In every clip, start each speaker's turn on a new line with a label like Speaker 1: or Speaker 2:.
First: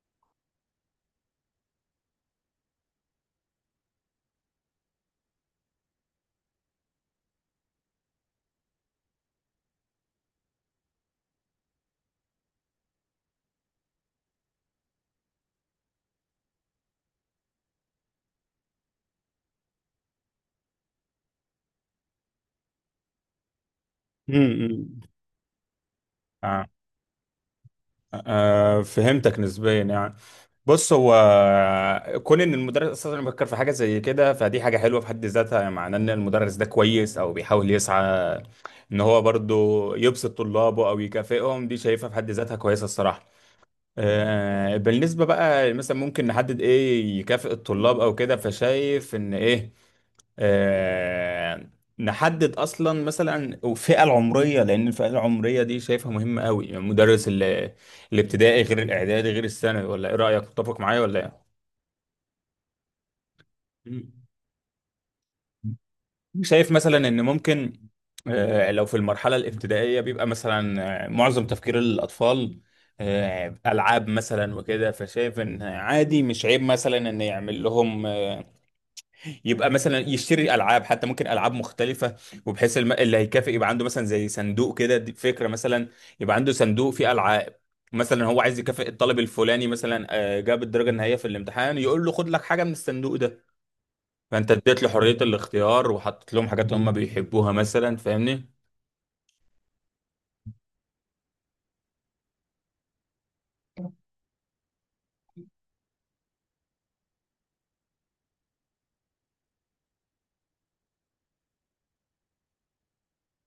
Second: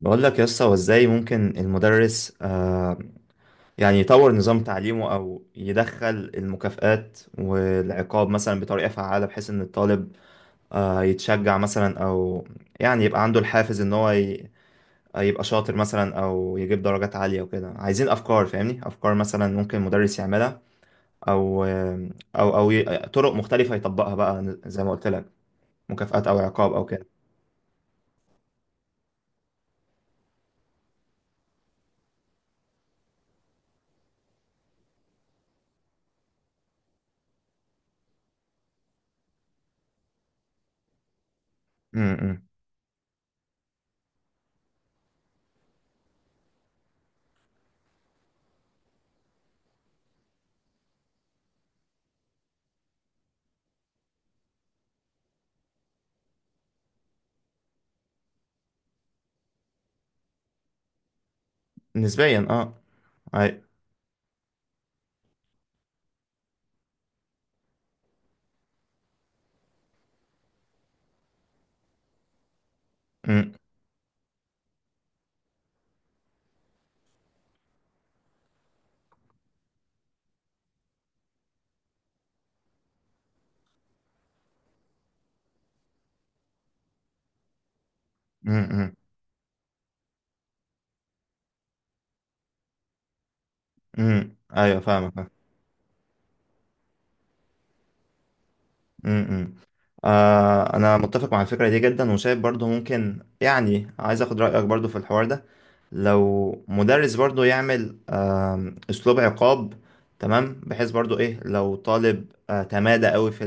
Speaker 1: بقول لك يا اسطى، هو ازاي ممكن المدرس يعني يطور نظام تعليمه او يدخل المكافآت والعقاب مثلا بطريقة فعالة، بحيث ان الطالب يتشجع مثلا، او يعني يبقى عنده الحافز ان هو يبقى شاطر مثلا او يجيب درجات عالية وكده. عايزين افكار، فاهمني؟ افكار مثلا ممكن المدرس يعملها، او آه، او او ي- طرق مختلفة يطبقها بقى زي ما
Speaker 2: امم
Speaker 1: قلت لك، مكافآت او
Speaker 2: آه.
Speaker 1: عقاب او كده.
Speaker 2: آه. فهمتك نسبيا يعني. بص هو كون ان المدرس اساسا بيفكر في حاجه زي كده، فدي حاجه حلوه في حد ذاتها، يعني معناه ان المدرس ده كويس او بيحاول يسعى ان هو برضو يبسط طلابه او يكافئهم. دي
Speaker 1: م-
Speaker 2: شايفها في حد
Speaker 1: م.
Speaker 2: ذاتها كويسه الصراحه. آه. بالنسبه بقى مثلا ممكن نحدد ايه يكافئ الطلاب او كده، فشايف ان ايه آه، نحدد اصلا مثلا الفئه العمريه، لان الفئه العمريه دي شايفها مهمه قوي، يعني مدرس الابتدائي غير الاعدادي غير الثانوي، ولا ايه رايك؟ تتفق معايا ولا ايه؟
Speaker 1: نسبيا اه. أي-
Speaker 2: مم. شايف مثلا ان ممكن لو في المرحله الابتدائيه بيبقى مثلا معظم تفكير الاطفال
Speaker 1: م-
Speaker 2: العاب مثلا وكده، فشايف ان عادي مش عيب مثلا ان يعمل لهم، يبقى مثلا يشتري العاب، حتى ممكن العاب مختلفه، وبحيث اللي هيكافئ يبقى عنده مثلا زي صندوق كده، دي فكره مثلا، يبقى عنده صندوق فيه العاب. مثلا هو
Speaker 1: م-
Speaker 2: عايز يكافئ
Speaker 1: م.
Speaker 2: الطالب الفلاني، مثلا جاب الدرجه النهائيه في الامتحان، يقول له خد لك حاجه من الصندوق ده. فانت
Speaker 1: ايوه
Speaker 2: اديت له حريه
Speaker 1: فاهمك.
Speaker 2: الاختيار، وحطيت لهم حاجات هم بيحبوها مثلا، فاهمني.
Speaker 1: امم امم. انا متفق مع الفكره دي جدا، وشايف برضو ممكن، يعني عايز اخد رايك برضو في الحوار ده. لو مدرس برضو يعمل اسلوب عقاب، تمام، بحيث برضو ايه، لو طالب تمادى قوي في،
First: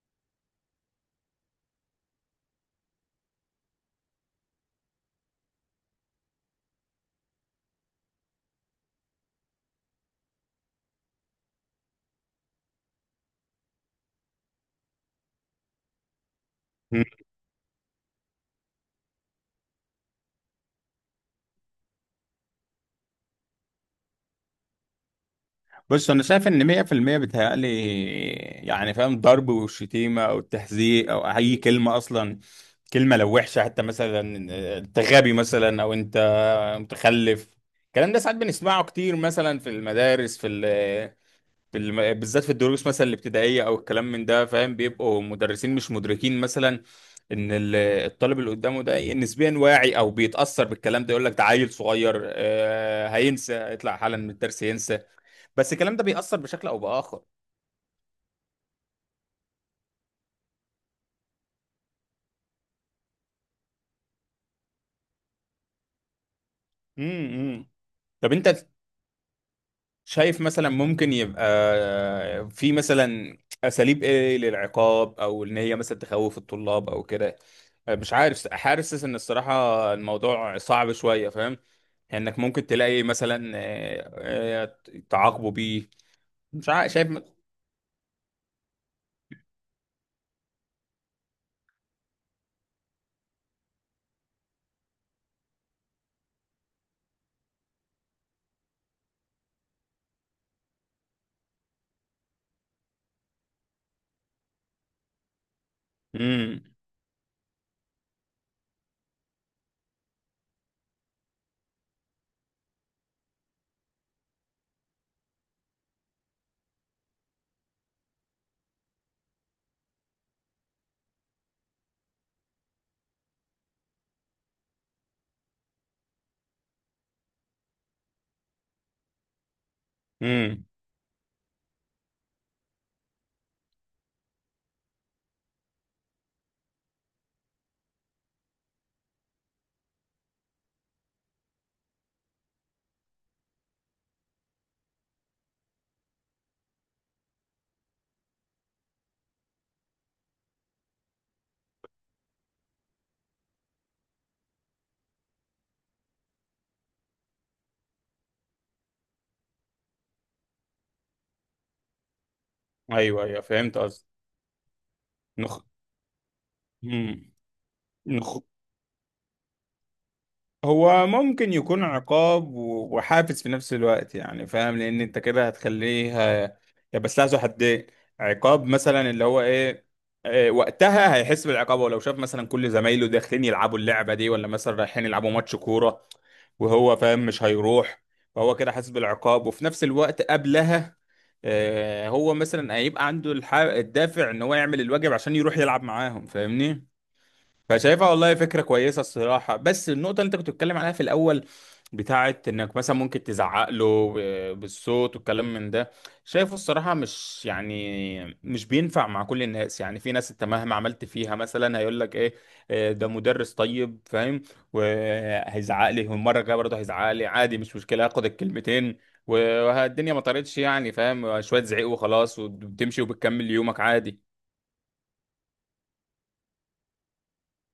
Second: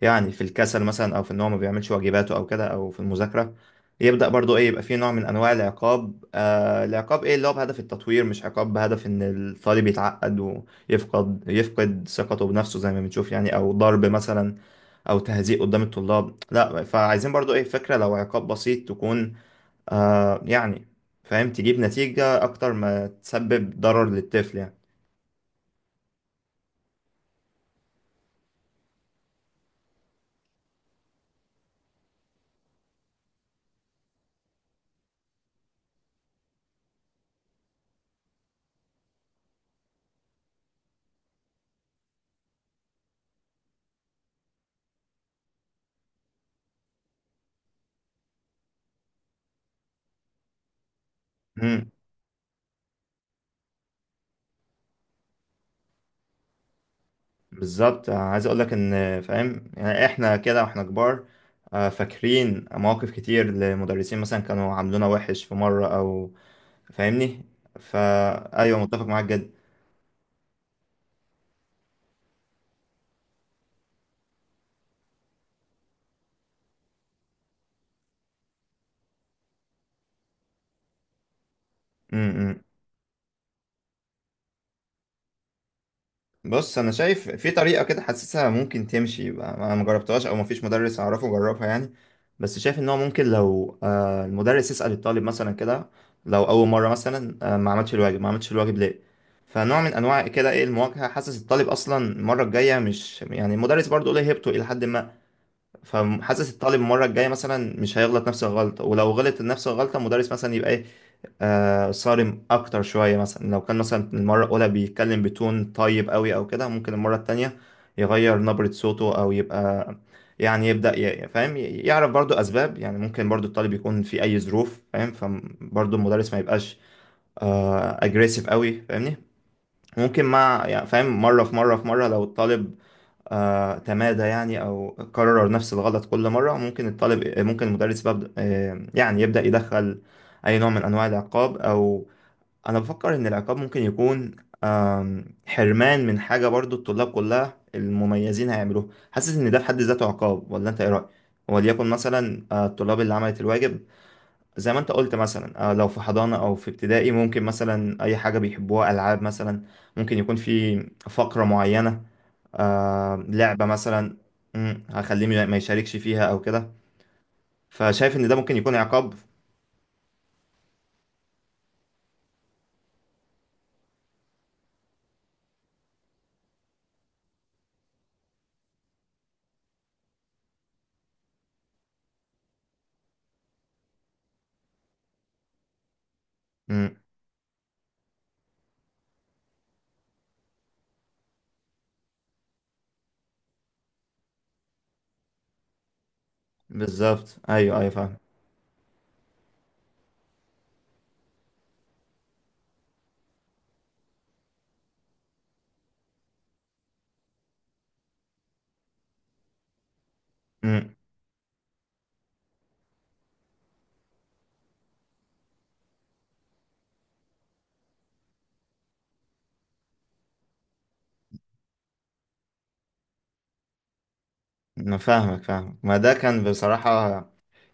Speaker 1: يعني في الكسل مثلا، او في ان هو ما بيعملش واجباته او كده، او في المذاكره، يبدا برضو ايه، يبقى فيه نوع من انواع العقاب، ايه، اللي هو بهدف التطوير، مش عقاب بهدف ان الطالب يتعقد ويفقد ثقته بنفسه زي ما بنشوف يعني، او ضرب مثلا او تهزيء قدام الطلاب، لا.
Speaker 2: مم.
Speaker 1: فعايزين برضو ايه، فكره لو عقاب بسيط، تكون يعني فاهم، تجيب نتيجه اكتر ما تسبب ضرر للطفل.
Speaker 2: بص انا شايف ان 100% بيتهيألي، يعني فاهم، ضرب والشتيمه او التحذير او اي كلمه اصلا، كلمه لو وحشه حتى، مثلا انت غبي مثلا، او انت متخلف. الكلام ده ساعات بنسمعه كتير مثلا في المدارس، في ال في الم... بالذات في الدروس مثلا الابتدائيه او الكلام من ده، فاهم؟ بيبقوا مدرسين مش مدركين مثلا ان الطالب اللي قدامه ده نسبيا واعي او بيتاثر بالكلام ده. يقول لك ده عيل
Speaker 1: يعني
Speaker 2: صغير، هينسى، هيطلع حالا من الدرس ينسى، بس الكلام ده بيأثر بشكل او باخر.
Speaker 1: بالظبط. عايز اقول لك ان، فاهم، يعني احنا كده واحنا كبار فاكرين مواقف كتير لمدرسين مثلا كانوا عاملونا وحش في مرة او، فاهمني.
Speaker 2: امم. طب انت
Speaker 1: فا ايوه، متفق معاك جدا.
Speaker 2: شايف مثلا ممكن يبقى في مثلا اساليب ايه للعقاب، او ان هي مثلا تخوف الطلاب او كده؟ مش عارف، حاسس ان الصراحه الموضوع صعب شويه، فاهم انك
Speaker 1: م.
Speaker 2: ممكن تلاقي مثلا آه، تعاقبوا بيه؟ مش
Speaker 1: بص
Speaker 2: عارف،
Speaker 1: انا
Speaker 2: شايف؟
Speaker 1: شايف في طريقه كده حاسسها ممكن تمشي بقى. انا ما جربتهاش او ما فيش مدرس اعرفه جربها، يعني بس شايف ان هو ممكن لو المدرس يسال الطالب مثلا كده لو اول مره مثلا ما عملش الواجب ليه. فنوع من انواع كده، ايه، المواجهه، حاسس الطالب اصلا المره الجايه مش، يعني، المدرس برضه ليه هيبته الى حد ما، فحاسس
Speaker 2: امم.
Speaker 1: الطالب المره الجايه مثلا مش هيغلط نفس الغلطه. ولو غلط نفس الغلطه، المدرس مثلا يبقى ايه، صارم اكتر شويه مثلا. لو كان مثلا المره الاولى بيتكلم بتون طيب قوي او كده، ممكن المره التانية يغير نبره صوته، او يبقى يعني يبدا فاهم يعرف برضو اسباب. يعني ممكن برضو الطالب يكون في اي ظروف، فاهم، فبرضو المدرس ما يبقاش اجريسيف قوي، فاهمني. ممكن مع،
Speaker 2: امم.
Speaker 1: يعني فاهم، مره في مره في مره، لو الطالب تمادى يعني او كرر نفس الغلط كل مره، ممكن الطالب ممكن المدرس ببدأ آه يعني يبدا يدخل اي نوع من انواع العقاب. او انا بفكر ان العقاب ممكن يكون حرمان من حاجة برضو الطلاب كلها المميزين هيعملوها. حاسس ان ده في حد ذاته عقاب، ولا انت ايه رأيك؟ وليكن مثلا الطلاب اللي عملت الواجب، زي ما انت قلت مثلا، لو في حضانة او في ابتدائي، ممكن مثلا اي حاجة بيحبوها، العاب مثلا، ممكن يكون في فقرة معينة،
Speaker 2: ايوه ايوه،
Speaker 1: لعبة
Speaker 2: فهمت قصدي.
Speaker 1: مثلا. هخليه ما
Speaker 2: نخ...
Speaker 1: يشاركش فيها او كده.
Speaker 2: مم.
Speaker 1: فشايف ان ده
Speaker 2: نخ...
Speaker 1: ممكن يكون عقاب.
Speaker 2: هو ممكن يكون عقاب وحافز في نفس الوقت، يعني فاهم، لان انت كده هتخليه ه- يا، بس لها حدين. عقاب مثلا اللي هو ايه؟ إيه، وقتها هيحس بالعقاب، ولو شاف مثلا كل زمايله داخلين يلعبوا اللعبة دي، ولا مثلا رايحين يلعبوا ماتش كورة
Speaker 1: مم،
Speaker 2: وهو فاهم مش هيروح. فهو كده حاسس بالعقاب، وفي نفس الوقت قبلها هو مثلا هيبقى عنده الدافع ان هو يعمل الواجب عشان يروح يلعب معاهم، فاهمني.
Speaker 1: بالظبط، ايوه ايوه
Speaker 2: فشايفها
Speaker 1: فاهم.
Speaker 2: والله فكرة كويسة الصراحة. بس النقطة اللي انت كنت بتتكلم عليها في الأول، بتاعت انك مثلا ممكن تزعق له بالصوت والكلام من ده، شايفه الصراحة مش، يعني مش بينفع مع كل الناس. يعني في ناس انت مهما عملت فيها مثلا هيقول لك ايه ده مدرس طيب، فاهم؟ وهيزعق لي، والمرة الجاية برضه هيزعق لي عادي، مش مشكلة، هاخد الكلمتين والدنيا ما طارتش، يعني فاهم، شوية زعيق وخلاص، وبتمشي وبتكمل يومك عادي.
Speaker 1: انا فاهمك فاهمك، ما ده كان بصراحة،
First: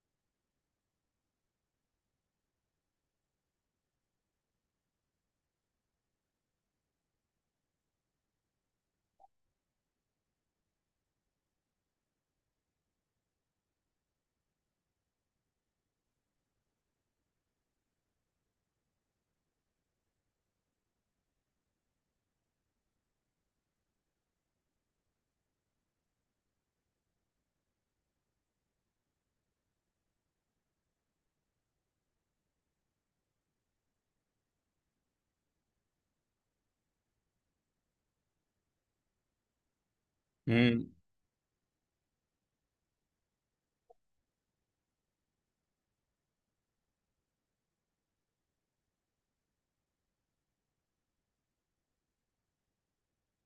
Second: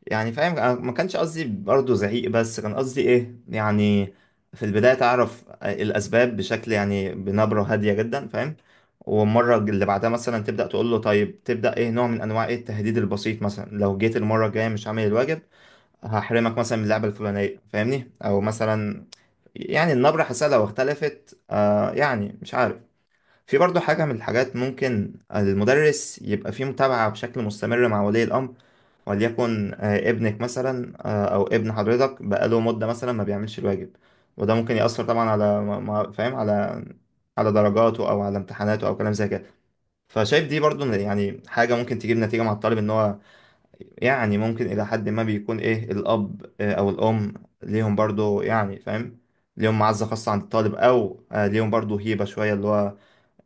Speaker 1: يعني فاهم، أنا ما كانش قصدي برضه زعيق، بس كان قصدي ايه، يعني في البداية تعرف الاسباب بشكل، يعني بنبرة هادية جدا، فاهم. والمرة اللي بعدها مثلا تبدأ تقول له، طيب تبدأ ايه، نوع من انواع ايه، التهديد البسيط. مثلا لو جيت المرة الجاية مش عامل الواجب هحرمك مثلا من اللعبة الفلانية، فاهمني، او مثلا يعني النبرة حاسة لو اختلفت يعني مش عارف. في برضه حاجة من الحاجات، ممكن المدرس يبقى فيه متابعة بشكل مستمر مع ولي الأمر. وليكن ابنك مثلا، أو ابن حضرتك، بقاله مدة مثلا ما بيعملش الواجب، وده ممكن يأثر طبعا على فاهم، على على درجاته أو على امتحاناته أو كلام زي كده. فشايف دي برضه
Speaker 2: امم.
Speaker 1: من، يعني حاجة ممكن تجيب نتيجة مع الطالب إن هو، يعني ممكن إلى حد ما بيكون، إيه، الأب أو الأم ليهم برضه، يعني فاهم، ليهم معزة خاصة عند الطالب، أو ليهم برضه هيبة شوية، اللي هو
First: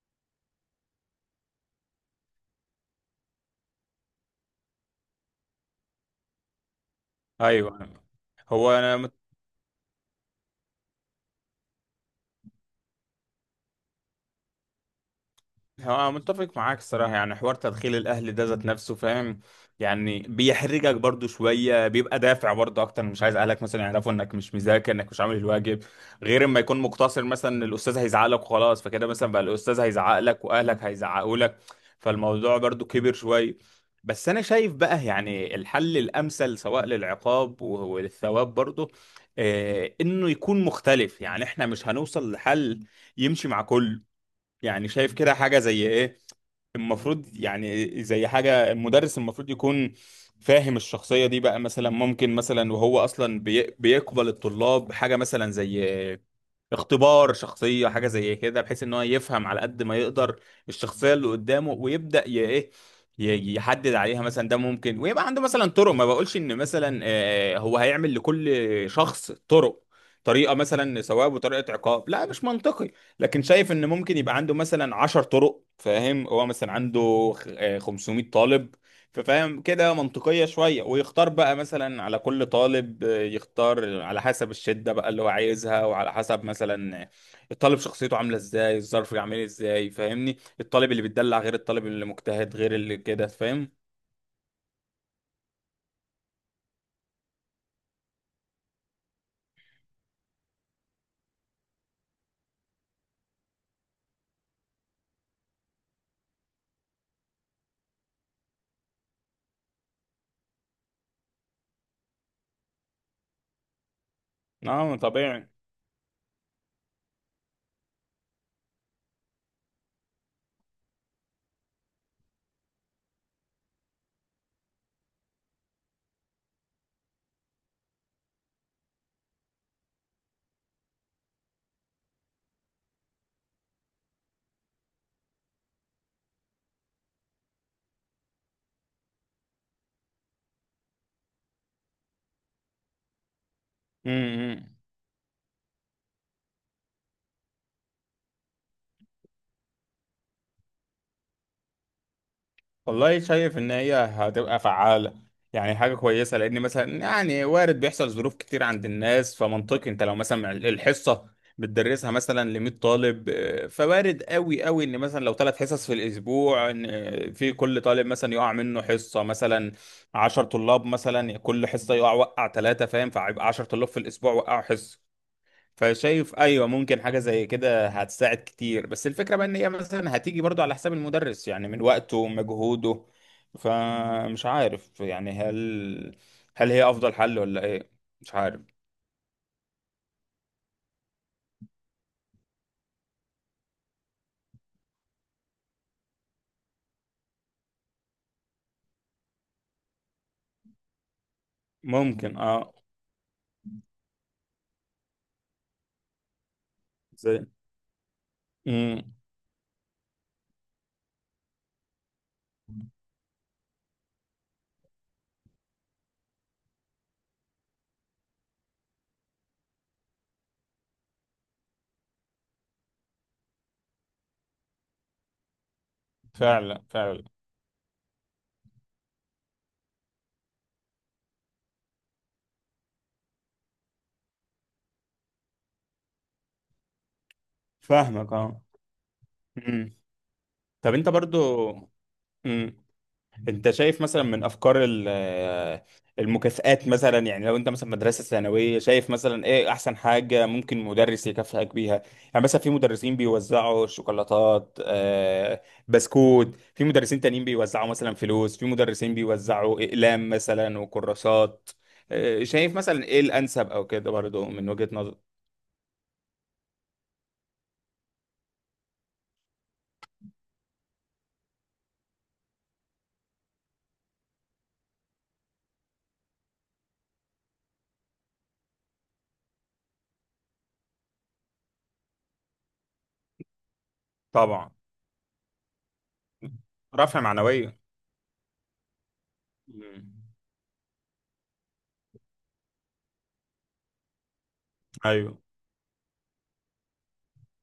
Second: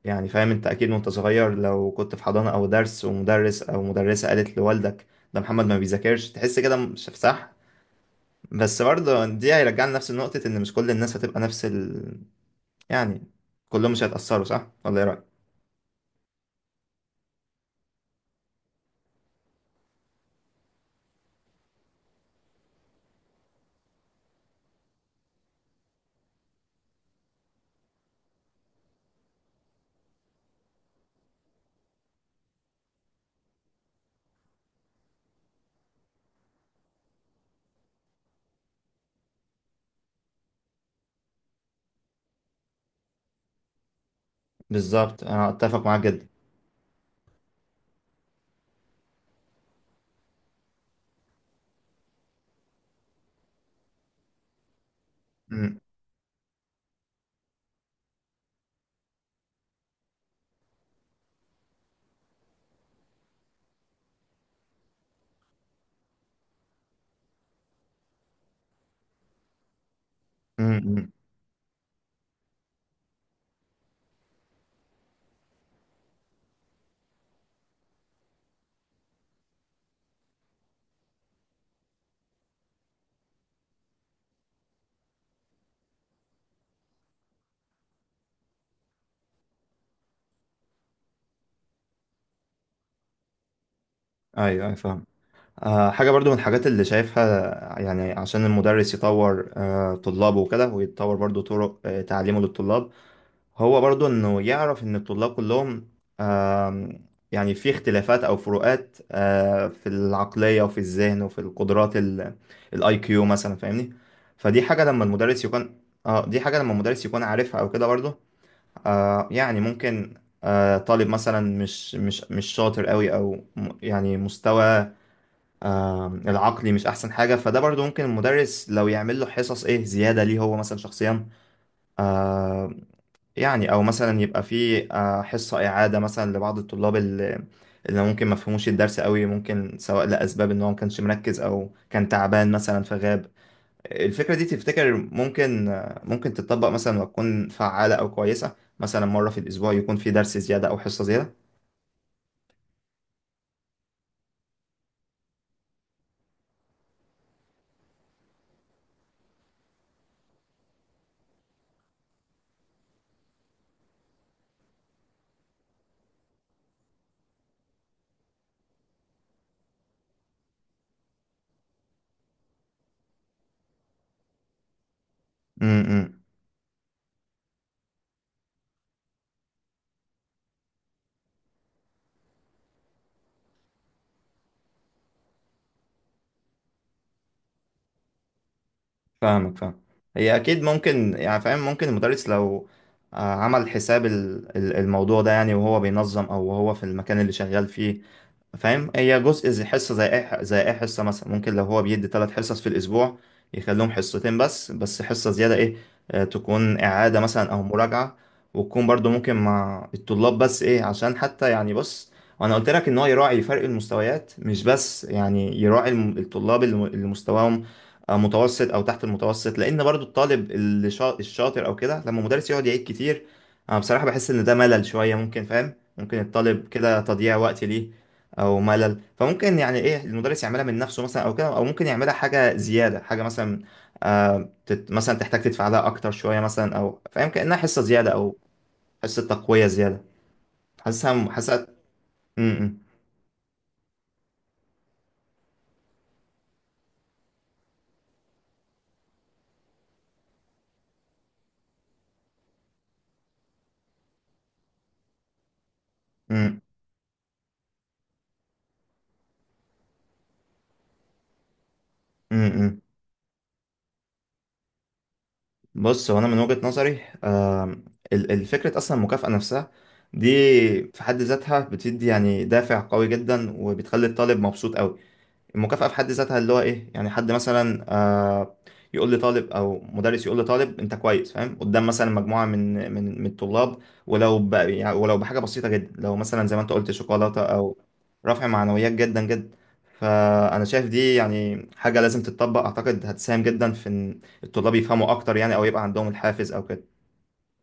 Speaker 1: يعني فاهم، انت اكيد وانت صغير لو كنت في حضانة او درس، ومدرس او مدرسة قالت لوالدك ده محمد ما بيذاكرش، تحس كده مش صح.
Speaker 2: ايوه. هو
Speaker 1: بس
Speaker 2: انا
Speaker 1: برضه دي هيرجعنا لنفس النقطة، ان مش كل الناس هتبقى نفس يعني كلهم مش هيتأثروا، صح ولا ايه رأيك؟
Speaker 2: هو متفق معاك الصراحة. يعني حوار تدخيل الأهل ده ذات نفسه، فاهم؟ يعني بيحرجك برضو شوية، بيبقى دافع برضو أكتر، مش عايز أهلك مثلا يعرفوا إنك مش مذاكر، إنك مش عامل الواجب. غير إما يكون مقتصر مثلا إن الأستاذ هيزعق لك وخلاص، فكده مثلا بقى الأستاذ هيزعق لك وأهلك هيزعقوا لك، فالموضوع برضو كبر شوية. بس أنا شايف بقى يعني الحل الأمثل، سواء للعقاب وللثواب برضو، إنه يكون مختلف. يعني إحنا مش هنوصل لحل يمشي مع كله. يعني شايف
Speaker 1: بالظبط،
Speaker 2: كده
Speaker 1: انا
Speaker 2: حاجة
Speaker 1: اتفق
Speaker 2: زي
Speaker 1: معاك
Speaker 2: ايه
Speaker 1: جدا.
Speaker 2: المفروض. يعني زي حاجة، المدرس المفروض يكون فاهم الشخصية. دي بقى مثلا ممكن مثلا، وهو اصلا بيقبل الطلاب حاجة مثلا
Speaker 1: امم
Speaker 2: زي اختبار شخصية، حاجة زي كده، بحيث ان هو يفهم على قد ما يقدر الشخصية اللي قدامه، ويبدأ يحدد عليها مثلا ده ممكن، ويبقى عنده مثلا طرق. ما بقولش ان مثلا هو هيعمل لكل شخص طرق، طريقة مثلا
Speaker 1: امم
Speaker 2: ثواب وطريقة عقاب، لا مش منطقي. لكن شايف ان ممكن يبقى عنده مثلا 10 طرق، فاهم؟ هو مثلا عنده 500 طالب. ففاهم كده منطقية شوية، ويختار بقى مثلا على كل طالب يختار على حسب الشدة بقى اللي هو عايزها، وعلى حسب مثلا الطالب شخصيته عاملة ازاي، الظرف عامل ازاي، فاهمني. الطالب اللي بيتدلع غير الطالب اللي مجتهد غير اللي كده، فاهم؟
Speaker 1: ايوه ايوه فاهم. حاجة برضو من الحاجات اللي شايفها، يعني عشان المدرس يطور طلابه وكده، ويتطور برضو طرق تعليمه للطلاب، هو برضو انه يعرف ان الطلاب كلهم، آم، يعني، في اختلافات او فروقات في العقلية وفي الذهن وفي القدرات، الاي كيو مثلا، فاهمني. فدي حاجة
Speaker 2: اه
Speaker 1: لما المدرس
Speaker 2: طبيعي.
Speaker 1: يكون، اه دي حاجة لما المدرس يكون عارفها او كده، برضو يعني ممكن طالب مثلا مش شاطر قوي، او يعني مستوى العقلي مش احسن حاجة، فده برضو ممكن المدرس لو يعمل له حصص ايه، زيادة ليه هو مثلا شخصيا، آه، يعني، او مثلا يبقى في حصة إعادة مثلا لبعض الطلاب اللي ممكن ما فهموش الدرس قوي، ممكن سواء لأسباب ان هو ما كانش مركز او كان تعبان مثلا فغاب. الفكرة دي
Speaker 2: امم.
Speaker 1: تفتكر ممكن ممكن تتطبق مثلا وتكون فعالة او كويسة، مثلا مرة في الأسبوع يكون في درس زيادة او حصة زيادة؟
Speaker 2: والله شايف ان هي هتبقى فعالة، يعني حاجة كويسة، لان مثلا، يعني وارد بيحصل ظروف كتير عند الناس. فمنطقي انت لو مثلا الحصة بتدرسها مثلا ل 100 طالب، فوارد قوي قوي ان مثلا لو 3 حصص في الاسبوع، ان في كل طالب مثلا يقع منه حصة. مثلا 10 طلاب مثلا كل حصة، وقع 3، فاهم؟ فهيبقى 10 طلاب في الاسبوع وقعوا حصة.
Speaker 1: امم،
Speaker 2: فشايف ايوه، ممكن حاجه زي كده هتساعد كتير. بس الفكره بقى ان هي مثلا هتيجي برضو على حساب المدرس، يعني من وقته ومجهوده. فمش عارف يعني هل هي افضل حل ولا ايه؟ مش عارف.
Speaker 1: فاهمك فاهم. هي اكيد ممكن، يعني فاهم، ممكن المدرس لو عمل حساب الموضوع ده، يعني وهو بينظم او وهو في المكان اللي شغال فيه. فاهم، هي جزء زي حصة، زي اي زي اي حصة مثلا، ممكن لو هو بيدي ثلاث
Speaker 2: ممكن
Speaker 1: حصص في
Speaker 2: اه.
Speaker 1: الأسبوع يخليهم حصتين بس حصة زيادة، ايه، تكون إعادة
Speaker 2: زي.
Speaker 1: مثلا أو مراجعة، وتكون
Speaker 2: امم.
Speaker 1: برضو ممكن مع الطلاب، بس ايه عشان، حتى يعني، بص، وأنا قلت لك إن هو يراعي فرق المستويات، مش بس يعني يراعي الطلاب اللي مستواهم متوسط أو تحت المتوسط. لأن برضو الطالب اللي الشاطر أو كده، لما المدرس يقعد يعيد كتير، أنا بصراحة بحس إن ده ملل شوية. ممكن فاهم، ممكن الطالب
Speaker 2: فعلا
Speaker 1: كده
Speaker 2: فعلا.
Speaker 1: تضييع وقت ليه، او ملل. فممكن يعني ايه، المدرس يعملها من نفسه مثلا او كده، او ممكن يعملها حاجه زياده، حاجه مثلا آه تت مثلا تحتاج تدفع لها اكتر شويه مثلا، او فاهم كانها حصه زياده،
Speaker 2: فاهمك
Speaker 1: او
Speaker 2: اه.
Speaker 1: حصه تقويه
Speaker 2: امم.
Speaker 1: زياده.
Speaker 2: طب انت
Speaker 1: حاسسها
Speaker 2: برضو.
Speaker 1: حاسسها. م- م-
Speaker 2: امم. انت شايف مثلا من افكار المكافآت مثلا؟ يعني لو انت مثلا مدرسة ثانوية، شايف مثلا ايه احسن حاجة ممكن مدرس يكافئك بيها؟ يعني مثلا في مدرسين بيوزعوا شوكولاتات، بسكوت،
Speaker 1: م-
Speaker 2: في مدرسين تانيين بيوزعوا مثلا فلوس، في مدرسين بيوزعوا اقلام مثلا وكراسات. شايف
Speaker 1: م.
Speaker 2: مثلا ايه الانسب او كده برضه من وجهة نظر؟
Speaker 1: بص هو انا من وجهه نظري، الفكره اصلا، المكافاه نفسها دي في حد ذاتها بتدي يعني دافع قوي جدا، وبتخلي الطالب مبسوط قوي. المكافأة في حد ذاتها اللي هو، ايه، يعني حد مثلا يقول لطالب، او مدرس يقول لطالب انت كويس، فاهم، قدام مثلا مجموعة من الطلاب، ولو
Speaker 2: طبعا.
Speaker 1: يعني ولو بحاجة بسيطة جدا، لو مثلا زي ما انت قلت
Speaker 2: رفع
Speaker 1: شوكولاتة او
Speaker 2: معنوية.
Speaker 1: رفع معنويات، جدا جدا.
Speaker 2: مم.
Speaker 1: فانا شايف دي يعني حاجة لازم تتطبق، اعتقد هتساهم جدا في ان الطلاب يفهموا اكتر،
Speaker 2: ايوه.
Speaker 1: يعني او يبقى عندهم الحافز او كده.